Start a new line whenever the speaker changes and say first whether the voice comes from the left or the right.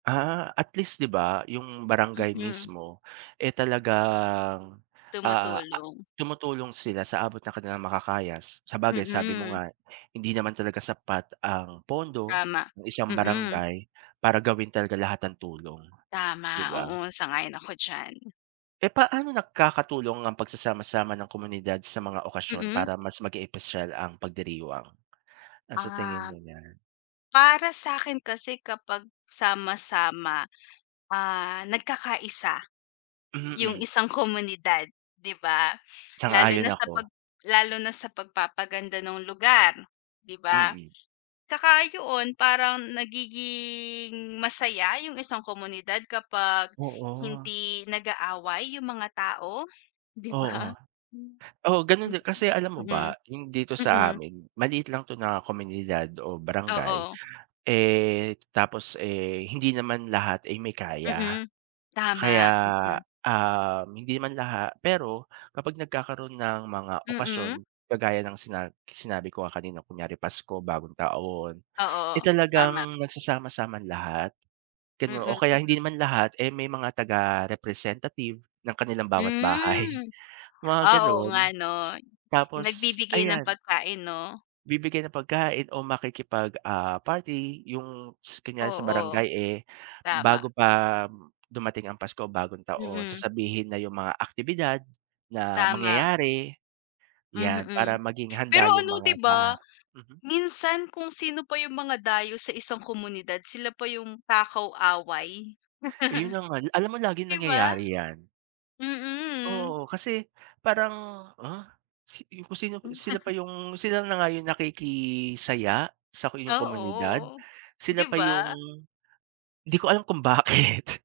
right: Ah, at least 'di ba 'yung barangay
left: Mm.
right: mismo, eh, talagang, ah,
left: Tumutulong.
right: tumutulong sila sa abot ng kanilang makakaya s sabagay sabi mo
left: Mm.
right: nga hindi naman talaga sapat ang pondo
left: Tama,
right: ng isang
left: mm.
right: barangay para gawin talaga lahat ng tulong, 'di
left: Tama,
right: ba?
left: oo. Sang-ayon ako diyan.
right: Eh, paano nakakatulong ang pagsasama-sama ng komunidad sa mga okasyon
left: Mm.
right: para mas maging espesyal ang pagdiriwang? Ano sa tingin
left: Um,
right: mo niyan?
left: para sa'kin kasi kapag sama-sama, ah, nagkakaisa 'yung
right: Mm.
left: isang komunidad, 'di ba? Lalo
right: Sang-ayon
left: na sa
right: ako.
left: 'pag lalo na sa pagpapaganda ng lugar, 'di ba?
right: Mm.
left: Tsaka 'yon parang nagiging masaya 'yung isang komunidad kapag
right: Oo.
left: hindi nag-aaway 'yung mga tao, 'di
right: Oo.
left: ba? Hmm,
right: Oo, gano'n din, kasi alam mo ba 'yung dito
left: mm,
right: sa
left: mm.
right: amin maliit lang 'to na komunidad o barangay,
left: Oo.
right: eh, tapos, eh, hindi naman lahat ay may kaya.
left: Mm,
right: Kaya,
left: tama, mm.
right: um, hindi naman laha pero kapag nagkakaroon ng mga okasyon,
left: Mm.
right: kagaya ng sina sinabi ko nga kanina kunyari Pasko, Bagong taon, eh,
left: Oo, tama.
right: talagang nagsasama-sama lahat, gano o
left: Mm,
right: kaya hindi
left: mm.
right: naman lahat, eh, may mga taga-representative ng kanilang bawat bahay
left: Hmm,
right: mga
left: ah, oo nga,
right: gano'n.
left: 'no, 'yung
right: Tapos
left: nagbibigay ng
right: ayan.
left: pagkain 'no.
right: Bibigay ng pagkain o makikipag, ah, party 'yung s kunyari sa
left: Oo.
right: barangay, eh,
left: Tama.
right: bago pa dumating ang Pasko o Bagong taon,
left: Mm.
right: sasabihin na 'yung mga aktibidad na
left: Tama.
right: mangyayari 'yan,
left: Mhm.
right: para maging
left: Pero
right: handa 'yung
left: ano 'di
right: mga ba
left: ba,
right: mhm.
left: minsan kung sino pa 'yung mga dayo sa isang komunidad sila pa 'yung takaw-away.
right: Ayun ang al alam mo laging
left: 'Di ba?
right: nangyayari 'yan.
left: Mm.
right: Oo, kasi parang, ah, si ku si sino pa 'yung sila na nga 'yung nakikisaya sa inyong komunidad,
left: Oo,
right: sila
left: 'di
right: pa 'yung
left: ba?
right: 'di ko alam kung bakit.